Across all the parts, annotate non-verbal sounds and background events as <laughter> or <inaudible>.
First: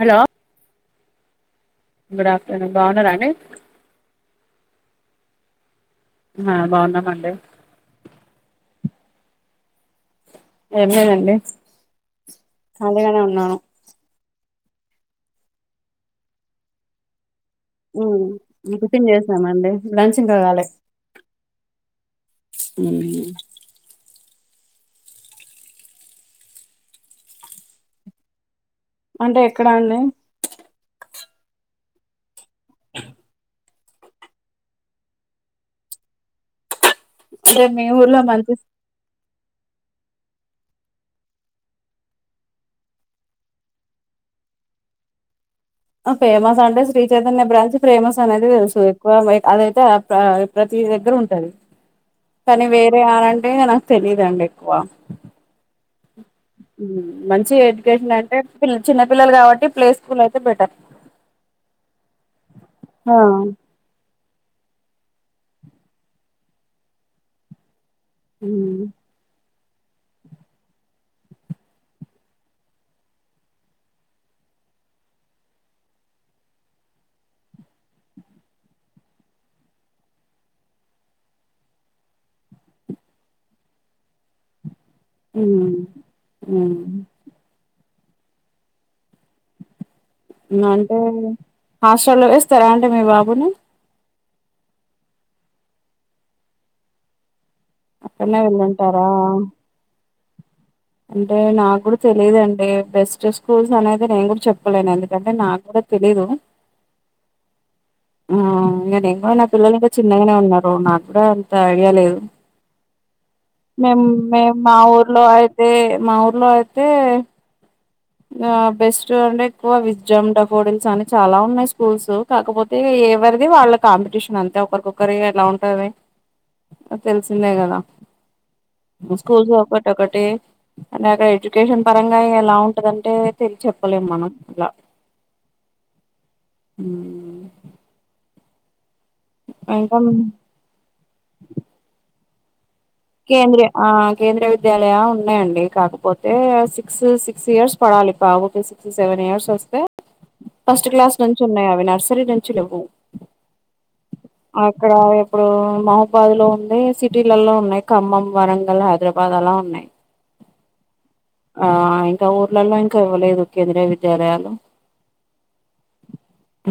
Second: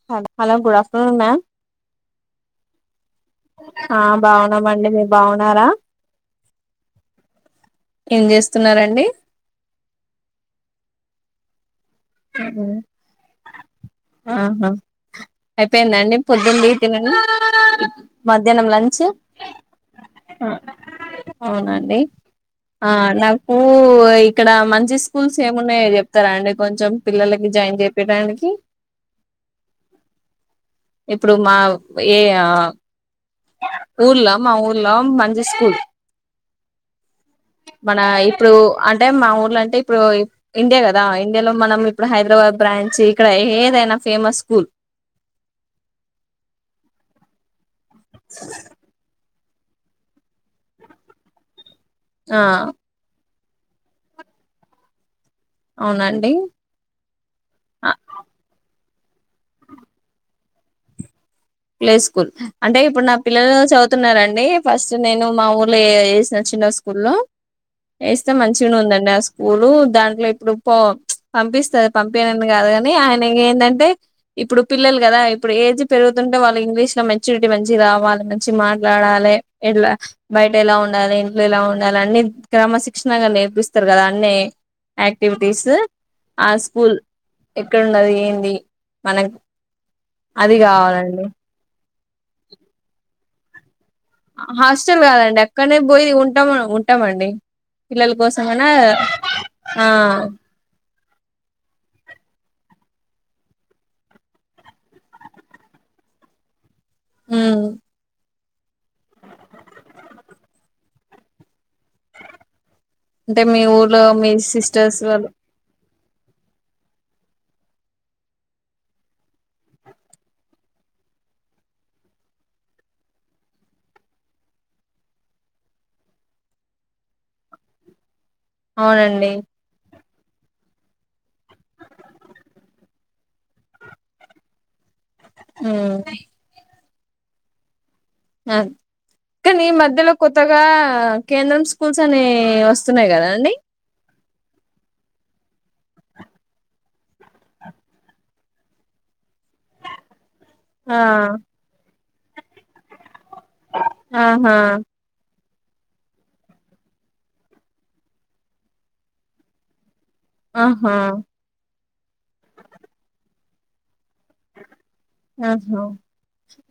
Hello అలా గుడ అవునా గుడ్ ఆఫ్టర్నూన్ బావునారా ఆ బాగున్నామండి మీరు బాగున్నారా ఆ బాగున్నామండి ఏం చేస్తున్నారండి ఏం లేదండి ఉ ఖాళీగానే ఉన్నాను ఆహా అయిపోయిందండి పొద్దున్నది తిన్ మధ్యాహ్నం మ్మ్ లంచ్ టిఫిన్ ఉ చేసామండి లంచ్ ఇంకా కాలే అవున అండి నాకు ఇక్కడ మంచి స్కూల్స్ ఏమున్నాయో చెప్తారా అండి కొంచెం పిల్లలకి జాయిన్ చేపియ్యాడనికి అంటే ఎక్కడ అండి ఇప్పుడు మా ఏ ఊర్లా మా ఊర్లో మంచి స్కూల్ అంటే మీ మన ఊర్లో ఇప్పుడు మంచి అంటే మా ఓ స్కూల్ అంటే ఇప్పుడు ఇండియా కదా ఇండియాలో, మనం ఇప్పుడు హైదరాబాద్ బ్రాంచ్ ఇక్కడ ఏదైనా ఫేమస్ స్కూల్. ఫేమస్ అంటే శ్రీ చైతన్య బ్రాంచ్ ఫేమస్ అనేది తెలుసు ఎక్కువ అదైతే ప్ర ప్రతి దగ్గర ఉంటది ఆ కానీ వేరే ఆనట్ నిజంగా నాకు తెలిదండి ఎక్కువ అవునన్ మంచి ఎడ్యుకేషన్ అంటే పిల్ చిన్న పిల్లలు కాబట్టి ప్లే స్కూల్ అయితే బెటర్ ప్లే స్కూల్ అంటే ఇప్పుడు నా ఆ పిల్లలు చదువుతున్నారం డి ఫస్ట్ నేను మా ఊర్లో వేసిన చిన్న స్కూల్ లో ఏస్తే మంచిగానే ఉమ్ ఉందండి ఆ స్కూలు దాంట్లో ఇప్పుడు పో పంపిస్తారు పంపనని కాదు కాని ఆయన ఏంధంటే ఇప్పుడు పిల్లలు కదా ఇప్పుడు ఏజ్ పెరుగు తుంటే వాళ్ళకి ఇంగ్లీష్ లో మెచ్యూరిటీ మంచి రావాలి మంచి మాట్లాడాలే ఎట్లా బయట ఎలా ఉండాలి ఇంట్లో ఎలా ఉండాలి అన్ని క్రమశిక్షణగా నేర్పిస్తారు కదా అండి యాక్టివిటీస్ ఉమ్ ఆ ఉమ్ స్కూల్ ఎక్కడుంనది ఏంది మనకు అది అంటే కావాలండి లే హాస్టల్లో వేస్తారా అంటె మీ బాబుని హాస్టల్ కాదండి అక్కడనే పోయి ఉంటాం ఉంటామండి పిల్లల అక్కడనే కోసం అన్నా వెళ్ళుంటారా ఆ అంటే నాకు కూడా తెలీదండి, బెస్ట్ స్కూల్స్ అనేది నేను కూడా చెప్పలేను, ఎందుకంటే నాకు కూడా తెలీదు. హుమ్ ఆ ఇంగ నేన్ కూడా నా పిల్లలు ఇంకా చిన్నగానే ఉన్నారు నాకు కూడా అంత ఐడియా లేదు. అంటే మీ మేం ఊర్లో మీ మేం మా సిస్టర్స్ ఊర్లో వాళ్ళు అయితే మా ఊర్లో అయితే బెస్ట్ అంటే ఎక్కువ విజమ్ డబోడిల్స్ అని చాలా ఉన్నాయి స్కూల్స్, కాకపోతే ఎవరిది వాళ్ళ కాంపిటీషన్ అంతే ఒకరికొకరి ఎలా ఉంటంది తెలిసిందే కదా. హు అవునండి స్కూల్స్ ఒకటొకటి అంటే అక్కడ ఎడ్యుకేషన్ పరంగా ఎలా ఉన్ దంటే తెల్ చెప్పలేం మనం లా హుం అవునా ఆద్ కానీ ఈ మధ్యలో కొత్తగా కేంద్రం స్కూల్స్ అని ఏ వాస్ కేంద్రే ఆ కేంద్రయ విద్యాలయా ఉన్నాయండి. కాకపోతే సిక్స్, సిక్స్ ఇయర్స్ పడాలి పాపకి సిక్స్, సెవెన్ ఇయర్స్. వస్తే ఫస్ట్ ఆ క్లాస్ నుంచి ఉన్నాయి అవి నర్స్ సరేడల్ ఆహా అక్కడ ఆయా ఇప్పుడు మహాబాద్ లో ఉంది సిటీలల్లో ఉన్నాయి ఖమ్మం వరంగల్ హైదరాబాద్ అలా ఉన్నాయి ఆహా ఆ ఇంకా ఊర్లలా ఇంకా ఇవలేేదు కేంద్రీయ విద్యాలయాలు ఆహో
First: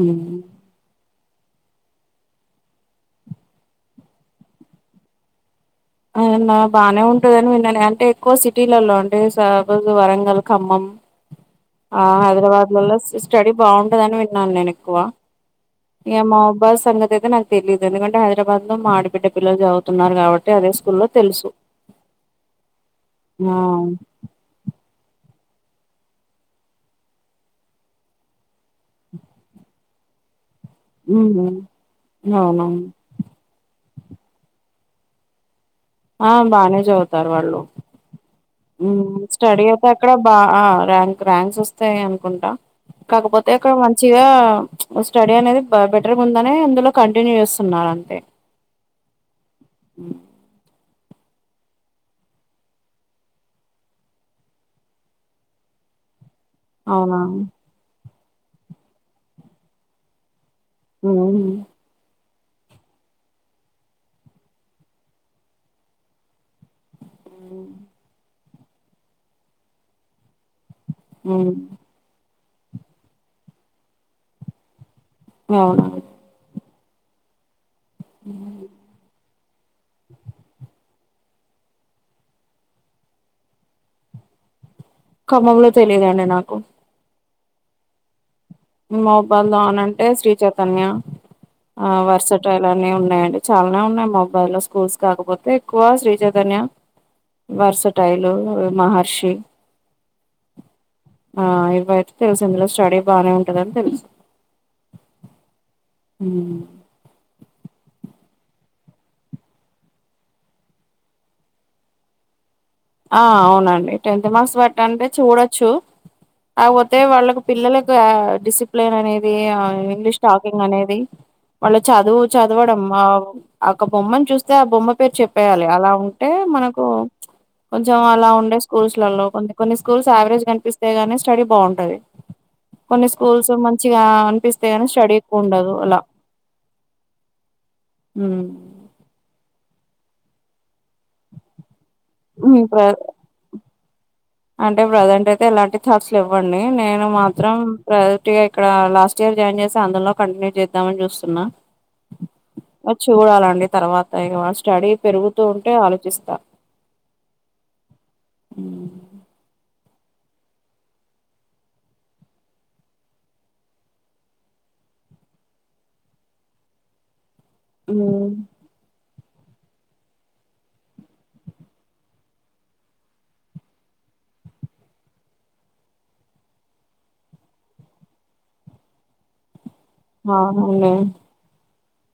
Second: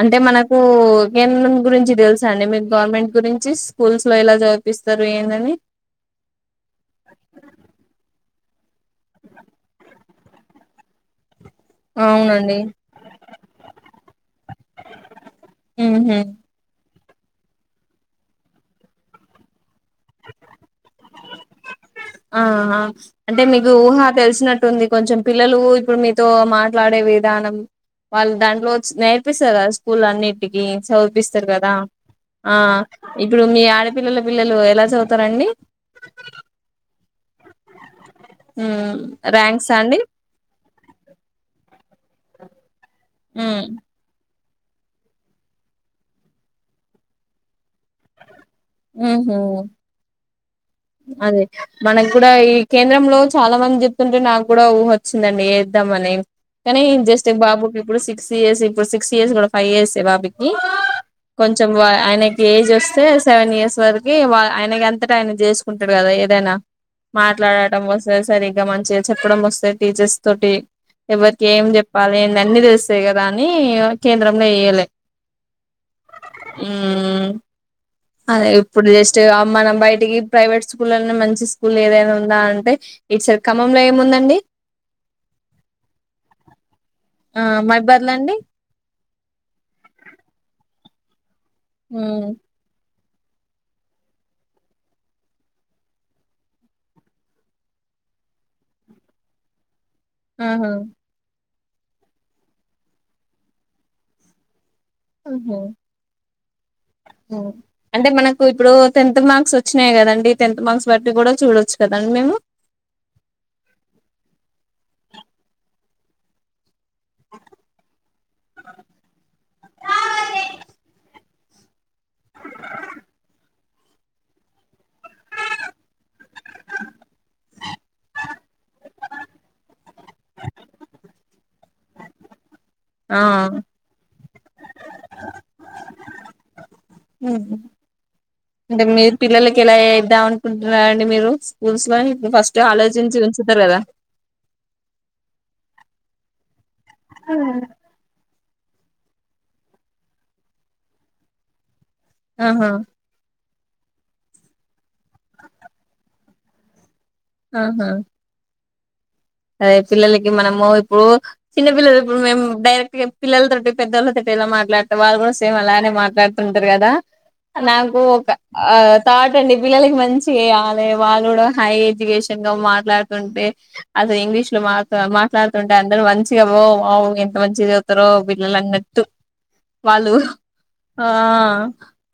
అంటే మనకు కేద్రం గురించి తెలుసా అండి మీరు గవర్నమెంట్ గురించి స్కూల్స్ లో ఇలా చూపిస్తారు ఏందని అవునా బాగానే ఉంటదని విన్నను అంటే ఎ సిటీలో అంటే సఫోస్ వరంగల్ ఖమ్మం ఆ అవునండి హైదరాబాద్ లలో స్టడీ బాగుంటదని విన్నాను నేను ఎక్కువ ఇగ ఉహు మావ్ బాద్ సంగతి అయి నాకు తెలియదు ఎందుకంటే హైదరాబాద్ లో మా ఆబిడ్డ పిల్లలు చదువున్నారు కాబట్టి అదే స్కూల్లో తెలుసు ఆ అంటే ఆ మీకు ఊహ తెలిసినట్టుంది కొంచెం పిల్లలు ఇప్పుడు మీతో మాట్లాడే విధానం వాళ్ళు దాంట్లో నేర్పిస్తారు కదా స్కూల్ అన్నింటి టికి ఉహు చదిపిస్తారు కదా ఆ అవునవును ఇప్పుడు మీ ఆడపి పిల్లల పిల్లలు ఎలా చదువుతారండి ఆ బానేే చదువు తారు వాళ్ళు హు ఉమ్ స్టడీ ర్యాంక్స్ అయితే అండి అక్కడ బా ర్యాంక్ ర్యాంక్స్ వస్తాయి అనుకుంటా కాకపోతే ఉమ్ అక్కడ మంచిగా స్టడీ అనేది బెటర్గా ఉందనే అందులో కంటిన్యూ చేస్తున్నారు అంతే ఆ హ అదే మనకు కూడా ఈ కేంద్రంలో చాలా మంది చెప్తుంటే నాకు కూడా ఊ వచ్చిందండి ఎద్దామని కానీ జస్ట్ అవునా బాబు కి ఇప్పుడు సిక్స్ సిస్ ఇప్పు సిక్స్ ఇయర్స్ కూడా ఫైవ్ ఇయర్స్ ఎ బాబుకి అవునండి కొంచెం ఆయన ఏజ్ వస్తే సెవెన్ ఇయర్స్ వరకి వా ఆయనకి అంతాటా ఆయన చేసు కుంటాడు కదా ఏదైనా మాట్లాడడం వస్తే సరిగ్గా మంచిగా చెప్పడం వస్తే టీచర్స్ తోటి ఎవరికి ఏం చెప్పాలి అన్నిీ తెస్తాయి కదా అని కేంద్రంలో వేయ్యలే అవును ఆ అదే ఇప్పుడు జస్ట్ మనం బయటికి ప్రైవేట్ స్కూల్నే మంచి స్కూల్ ఏదైనా ఉందా అంటే ఇటు సైడ్ ఖమ్మం లో ఏముందండి ఖమ్మంలో తెలియదండి నాకు ఆ మైబాద్ లా అండి మావుబాద్ లో అని అంటే శ్రీ చైతన్య ఆ ఉమ్ వర్షటలానే ఉ <unintelligible> ఉన్నాయిడి చాలానే ఉన్నాయి. మొబై లో స్కూల్స్ కాకపోతే ఎక్కువ శ్రీ చైతన్య వర్సటైలు మహర్షి ఆహా ఆ ఇతే తెలుసి ఇందులో స్టడీ బానే ఉంది. అంత విష ఆహా ఉ అంటే మనకు ఇప్పుడు టెన్త్ మార్క్స్ వచ్చినాయి కదండి. టెన్త్ మార్క్స్ బట్టి కూడా చూడచ్చు కదండి మేము. ఆ అవునండి టెన్త్ మర్క్స్ బట్టే పట్టండి చూడచ్చు ఆ అయితే వాళ్ళకి పిల్లలకు డిసిప్లిన్ అనేది, ఇంగ్లీష్ టాకింగ్ అనేది వాళ్ళ చదువు చదవడమ్మా ఒక బొమ్మను చూస్తే ఆ బొమ్మ పేరు చెప్పేయాలి. అలా ఉంటే మనకు కొంచెం అలా ఉండే స్కూల్స్ లలో కొన్ని కొన్ని స్కూల్స్ యావరేజ్ కనిపిస్తే గాని స్టడీ బావుం టది. కొన్ని ఆ స్కూల్స్ మంచిగా అనిపిస్తే నీ స్టడీ ఎక్కువ ఉండదు అలా ఇద్దా అనుకుంటున్న అండి మీరు స్కూల్స్ ప్పు ఫస్ట్ ఉమ్ ప్ర ఆలోచించి ఉంచుతారు కదా అంటే ప్రెజెంట్ అయితే ఎలాంటి థాట్స్ ఇవ్వ అండి నేను మాత్రం ప్ర అంటే ఇక్కడ లాస్ట్ ఇయర్ జాయిన్ చేస్త అందులో కంటిన్యూ చేద్దామని చూస్తున్నా. ఆహా వచ్చ డలాండి తర్వాత ఇంక మ స్టడీ పెరుగుతూ ఉంటే ఆలోచిస్తా. ఆహా ఉ పిల్లలకి మనము ఇప్పుడు చిన్న పిల్లలు ఇప్పుడు మేము డైరెక్ట్ పిల్లలతో పెద్దళ్ళతో ఎలా మాట్లాడుత వాళ్ళు కూడా సేమ్ అలాగనే మాట్లాడుతుంటారు కదా. నాకు ఒక ఆ థటండి పిల్లలకి మంచి వేయాలి. వాళ్ళు కూడా హై ఎడ్యుకేషన్ గా మాట్లాడుతుంటే అసలు ఇంగ్లీష్ లో మా మాట్లాడుతుంటే అందరూ మంచిగా బో వావు ఎంత మంచి చదువుతారో పిల్లలున్నట్టు. వాళ్ళు అవునండి ఆ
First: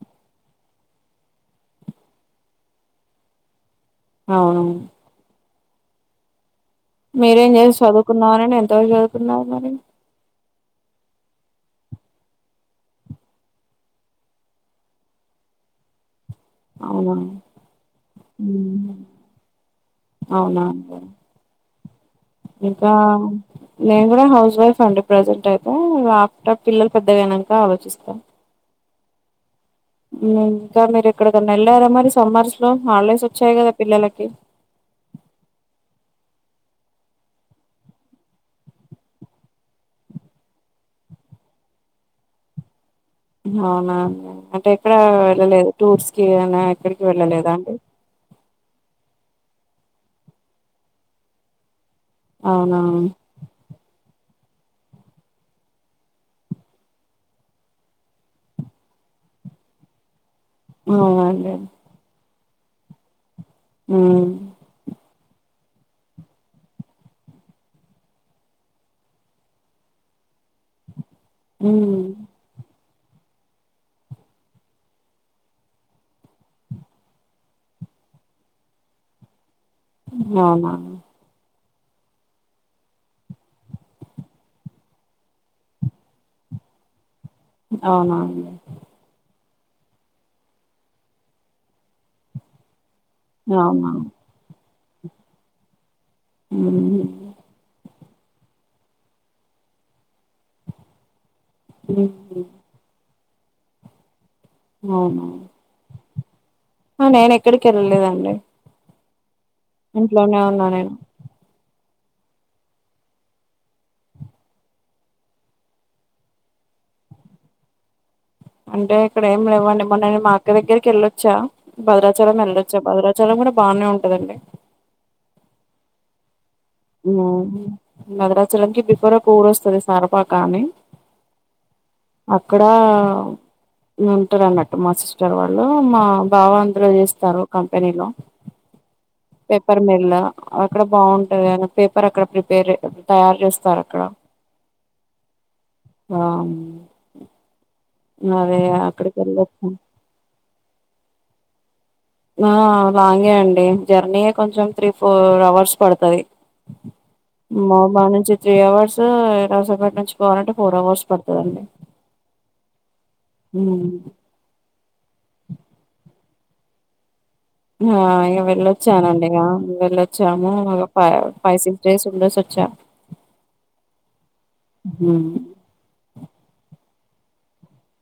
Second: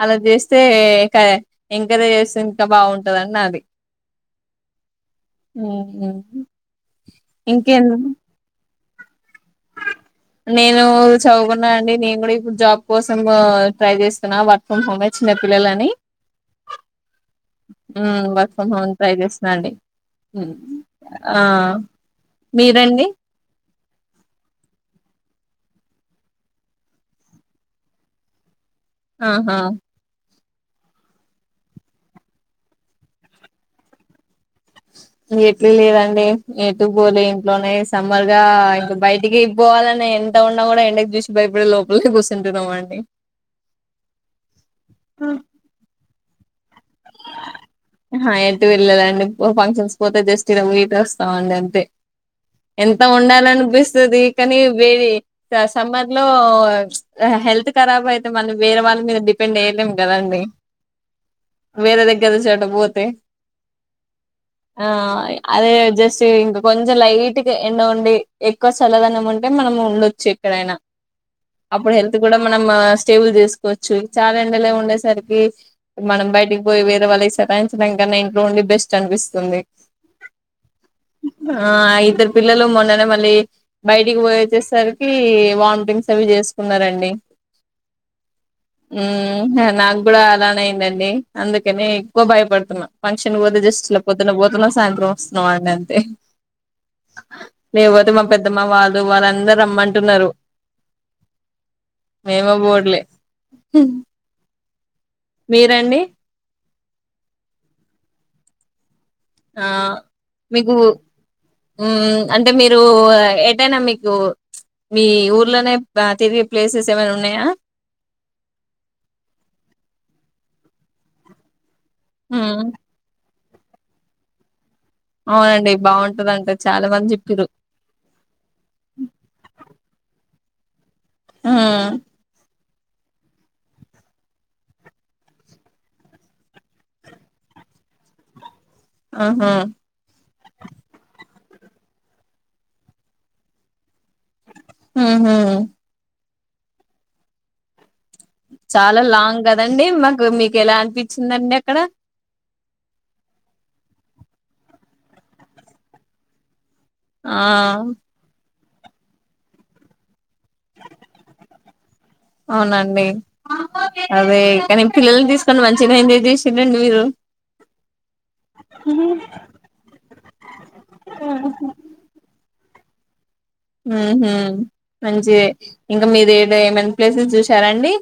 అలా చేస్తే ఇంకా ఎంకరేజ్ చేస్తే ఇంకా బాగుంటందిని నాది అవును హ <unintelligible> మీరేం చేసి చదువుకున్నామని నేనె ఎ చదువుతున్నారు మరి నేను చదువుకున్నా అండి నేను కూడా ఇప్పుడు జాబ్ కోసం ట్రై చేస్తున్నా, వర్క్ ఫ్రమ్ హోమే చిన్న పిల్లలని అవునా ఉ వర్క్ ఫ్రమ్ హోమ్ హ్మ్. ట్రై చేసినండి అవునా అండి. ఆ ఇంకా మీరండి నేను కూడా హౌస్ వైఫ్ అండి ప్రజెంట్ అయితే ఆఫ్టర్ పిల్లలు పెద్దగైనాక ఆలోచిస్తా ఆహా ఉమ్ ఇంకా మీరు ఎక్కడకన్నా ఎళ్లారా మరి సమ్మర్స్ లో హాలిడేస్ వచ్చాయి కదా పిల్లలకి ఎట్లు లేదండి ఎటు పోలే ఇంట్లోనే సమ్మర్ గా ఇంక బయటికి పోవాలని ఎంత ఉన్నా కూడా ఎండకి చూసి భయపడి లోపలే గూసుంటున్నాం అండి అవునా అంటే ఎక్కడ వెళ్ళలేదు టూర్స్ కి ఏదైనా అహా ఏటు వెళ్ళలండి ఓ ఫంక్షన్స్ కు పోతే జస్ట్ ఈడ బోయి ఇట్ వస్తాం అండి అంతే అవునా ఎంత ఉండాలనిపిస్తది కానీ వేది ఆ సమ్మర్ లో హెల్త్ కరాబ్ అయితే మనం వేరే వాళ్ళ మీద డిపెండ్ ఎయ్యలేం కదండి ఔనండి వేరే దగ్గర చట పోతే ఉమ్ ఆయ అదే జస్ట్ ఇంక కొంచెం లైట్ గ ఎండ ఉండి ఎక్కువ చల్లదనం ఉంటే మనం ఉండొచ్చు ఎక్కడైనా అప్పుడు హెల్త్ కూడా ఉమ్ మనం సేబుల్ చేసుకోవచ్చు చాలా ఎండలే ఉండేసరికి మనం బై టికి పోయి వేరే వాళ్ళకి సతాయించడం కన్నా ఇంట్లో ఉండి బెస్ట్ అనిపిస్తుంది హ్ అవునా ఆ ఇద్దరు పిల్లలు మొన్ననే మళ్ళీ బయటికి పోయి, వచ్చేసరికి వామిటింగ్స్ అవి చేసుకున్నారండి. అవునా అండి హు నాక్ కూడా అలానేయిందండి అందుకనే ఎక్కువ భయపడుతున్నా ఫంక్షన్ పోద్ జస్ట్ అవునా పోద్దున్న పోతున్నా సాయంత్రం వస్తున్నామండి అంతే అవును ఇగ పోతే మా పెద్దమ్మ వాళ్ళు వాళ్ళందరు రమ్మంటున్నారు. ఉమ్, మీమే బోవట్లే హ్మ్ అవున్ మీరండి ఆ నేన్ ఎక్కడికి వెళ్ళలేదండి ఇంట్లోనే ఉన్నా నేన్ హ్ అంటే మీరు ఏటైనా మీకు, మీ ఊర్లోనే తిరిగే ప్లేసెస్ ఏమైనా ఉన్నాయా. అంటే ఇక్కడ ఏం లేవండి మొన్నని మా అక్క దగ్గరికి వెళ్ళొచ్చా. భద్రాచలం ఉమ్ ఎల్లొచ్చా భద్రాచలం కూడా బానే ఉంటదండి అవునండి బాగుంటందంటే భదరాచలంకి బిఫోర్ ఒకఊరు వస్తది సార ఫాక్ కానీ మ్మ్ అక్కడ ఉంటారు అన్నట్టు మా సిస్టర్ వాళ్ళు మా బావ అందరూ చేస్తారు కంపెనీలో ఆహా పేపర్ మేల అక్కడ బాగుంటది అని పేపర్ అక్కడ ప్రిపేర్ తయారు చేస్తారు అక్కడ ఉహు ఆ అదే చాలా అక్కడికి లాంగ్ వెళ్ళొచ్చు కదండి మాకు మీకు ఎలా అనిపించిందండి అక్కడ ఆ లాంగే అండి జర్నీయ కొంచెం త్రీ ఫోర్ అవర్స్ పడతుది ఆ త్రీ అవర్స్ <unintelligible> ఫోర్ అవర్స్ పడతదండి అవునండి అదే కాని పిల్లల్ని తీసుకుని మంచిగా ఎంజాయ్ <unintelligible> మీరు ఆ ఇక వెళ్ళొచ్చానండి ఇక వెళ్ళొ చ్చము ఇంకా <unintelligible> ఫైవ్ సిక్స్ డేస్ ఉండేసి చె మందే ఇంకా మీరు ఏ ఏమ ప్లేసెస్ చూసారండి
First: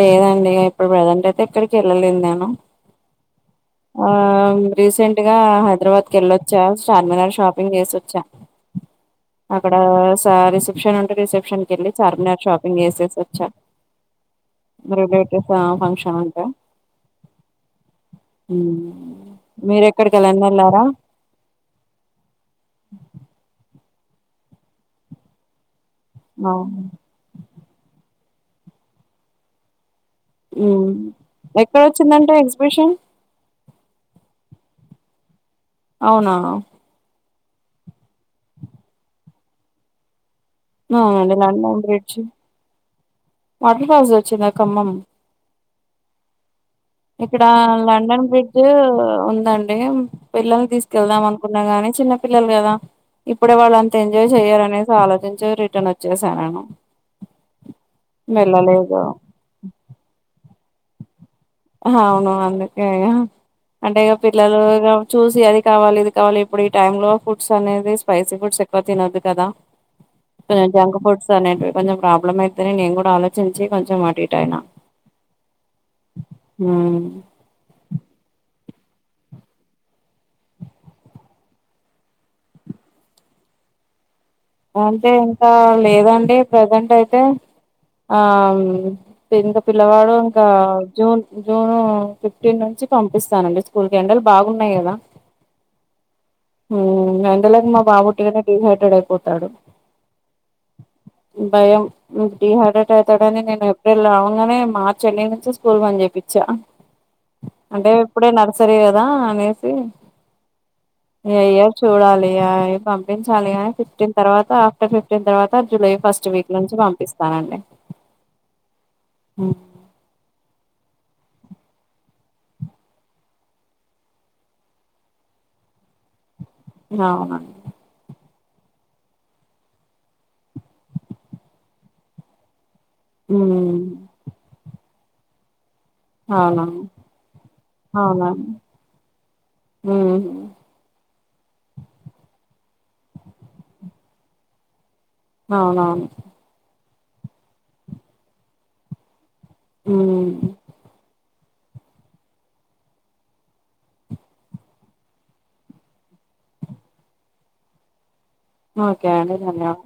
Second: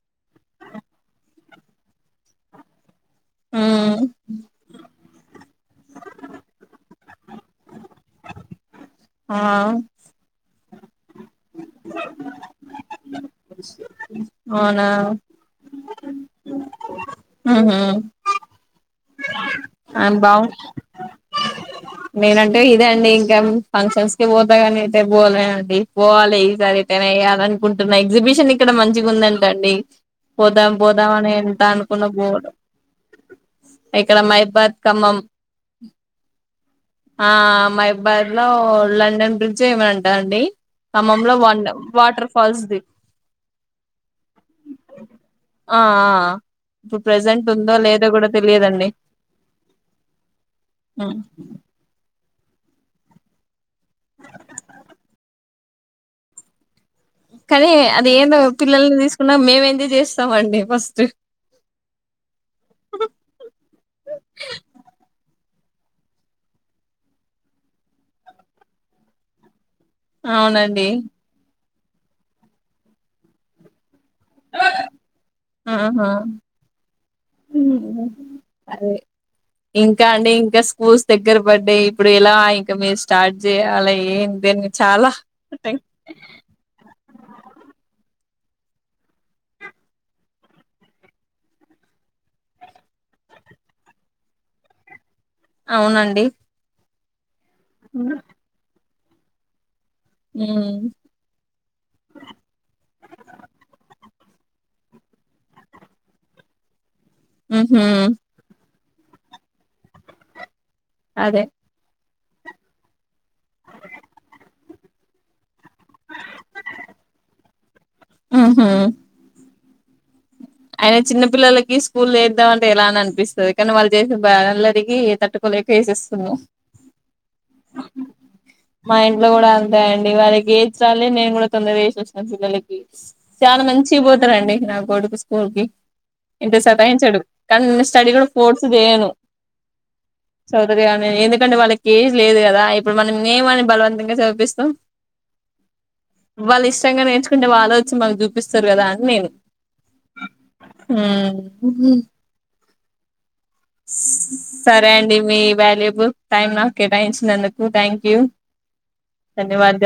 లేదండి ఇప్పుడు ప్రజెంట్ అయితే ఎక్కడికి వెళ్ళలేదు నేను హ్మ్ ఆ రీసెంట్ గా హైదరాబాద్కి వెళ్ళొచ్చా చార్మినార్ షాపింగ్ చేసొచ ఆ అక్కడ సారి ష రిసెప్షన్కి వెళ్ళి చార్మినార్ షాపింగ్ చేసేసి వచ్చా అవునా <unintelligible> ఫంక్షన్ ఉంటే ఊహూ మ్మ్ ఆ బావు నేనంటే ఇదే అండి ఇంకా ఫంక్షన్స్ కి పోతాగానీ అయితే పోలేండి పోవాలి ఈ సారి ఎత్తైన వెళ్ళి అనుకుంటున్నా ఎగ్జిబిషన్ <unintelligible> ఇక్కడ మంచిగా ఉందంటండి ఎక్కడ వచ్చిందంటే పోలే ఎగ్జిబిషన్ ఇక్కడ మైబాద్ ఖమ్మం అవునా ఆ మైబార్ లో లండన్ బ్రిడ్జ్ ఏమంటాండి అవునండి నన్నండ్రిడ్జ ది వాటర్ ఫాల్స్ వచ్చినా కమ్మమ్ ఆ ఆ ఇప్పుడు ఇక్కడ ప్రెజెంట్ ఉందో లేదో లండన్ కూడా బ్రిడ్జ్ తెలియదండి మ్మ్ ఉందండి పిల్లల్ని తీసుకెళ్దాం అనుకున్నా కాని చిన్న పిల్లలు కదా ఇప్పుడే వాళ్ళు అంత ఎంజాయ్ చెయ్యారనేసి ఆలోచించి రిటర్న్ వచ్చేసా నేను కానీ అది ఏందో పిల్లల్ని వెళ్ళలేదు తీసుకున్నా మేము ఎంజాయ్ చేస్తాం అండి వస్తే అవును అందుకే గా అంటే ఇక పిల్లలు చూసి అది కావాలి ఇది కావాలి ఇప్పుడు ఈ టైమ్ లో ఫుడ్స్ అనేది స్పైసీ ఫుడ్స్ ఎక్కువ తినద్దు కదా కొ అవునండి జంక్ ఫుడ్స్ అనేటివి కొంచెం ప్రాబ్లం అయితది నేను కూడా ఆలోచించి కొంచెం ఆర్త్ డేటయినా ఆ మ్మ్ అదే ఇంకా అండి ఇంకా స్కూల్స్ దగ్గర పడ్డాయ్ ఇప్పుడు ఇలా ఇంకా మీరు స్టార్ట్ చేయాల ఏం అంటే ఇంకా లేదండి ప్రెజెంట్ అయితే ఆ ఇంకా పిల్లవాడు ఇంకా జూన్ జూన్ ఫిఫ్టీన్ నుంచి పంపిస్తానండి స్కూల్ కి ఎండలు బాగున్నాయి కదా అవునండి మ్మ్ నెలైండి మా బాబు టీ నే టీవీ పెట్టడు పోతాడు ఉమ్ భయం డిహైడ్రేట్ అవుతాడని నేను ఏప్రిల్ అవ్ అగానే మార్చ్ ఎండింగ్ నుంచి స్కూల్ బంద్ చేయిచ్చా ఉహు అంటే ఇప్పుడే నర్సరీ రా అనేసి అదే ఏయ్య చూడాలి యాయ్ పమ్ పించాలి ని ఫిఫ్టీన్ తర్వాత టే ఫిఫ్టీన్ తర్వాత జులై ఫస్ట్ వీక్ నుంచి పంపిస్తానండి మ్మ్ హ్మ్ అయిన చిన్న పిల్లలకి స్కూల్లో ఏద్దాం అంటే ఎలానో అనిపిస్తది కానీ వాళ్ళు చేసిన బ అల్లరికి ఏ తట్టుకోలేక వేసేస్తున్నామ్ బాగున్నానండి మా ఇంట్లో కూడా అంతేనండి వాళ్ళకి ఈచ్చాలి నేను కూడా తొందరగా చేసి వస్తు పిల్లలు చాలా హ్మ్ మంచిగా పోతారండి నా కొడుకు కోర్గి ఇంత అవునవును సతాయించడు కానీ నేను స్టడీ కూడా అవునవును ఫోర్స్ చేయను హ్మ్ చదవితే చదవనినేందు ఎందుకంటే వాళ్ళకి ఏజ్ లేదు కదా ఇప్పుడు మనం మేమని బలవంతంగా చదివిపిస్తాం అవును అవును కష్టంగా నేర్చుకుంటే వాళ్ళు వచ్చి మాకు చూపిస్తారు కదా అని నేను హ్మ్ హ్మ్ మ్మ్ హు సరే అండి మీ వాల్యూబు టైమ్ నాకు కేటాయించినందుకు థ్యాంక్ యూ ఓకే అండి ధన్యవాదాలు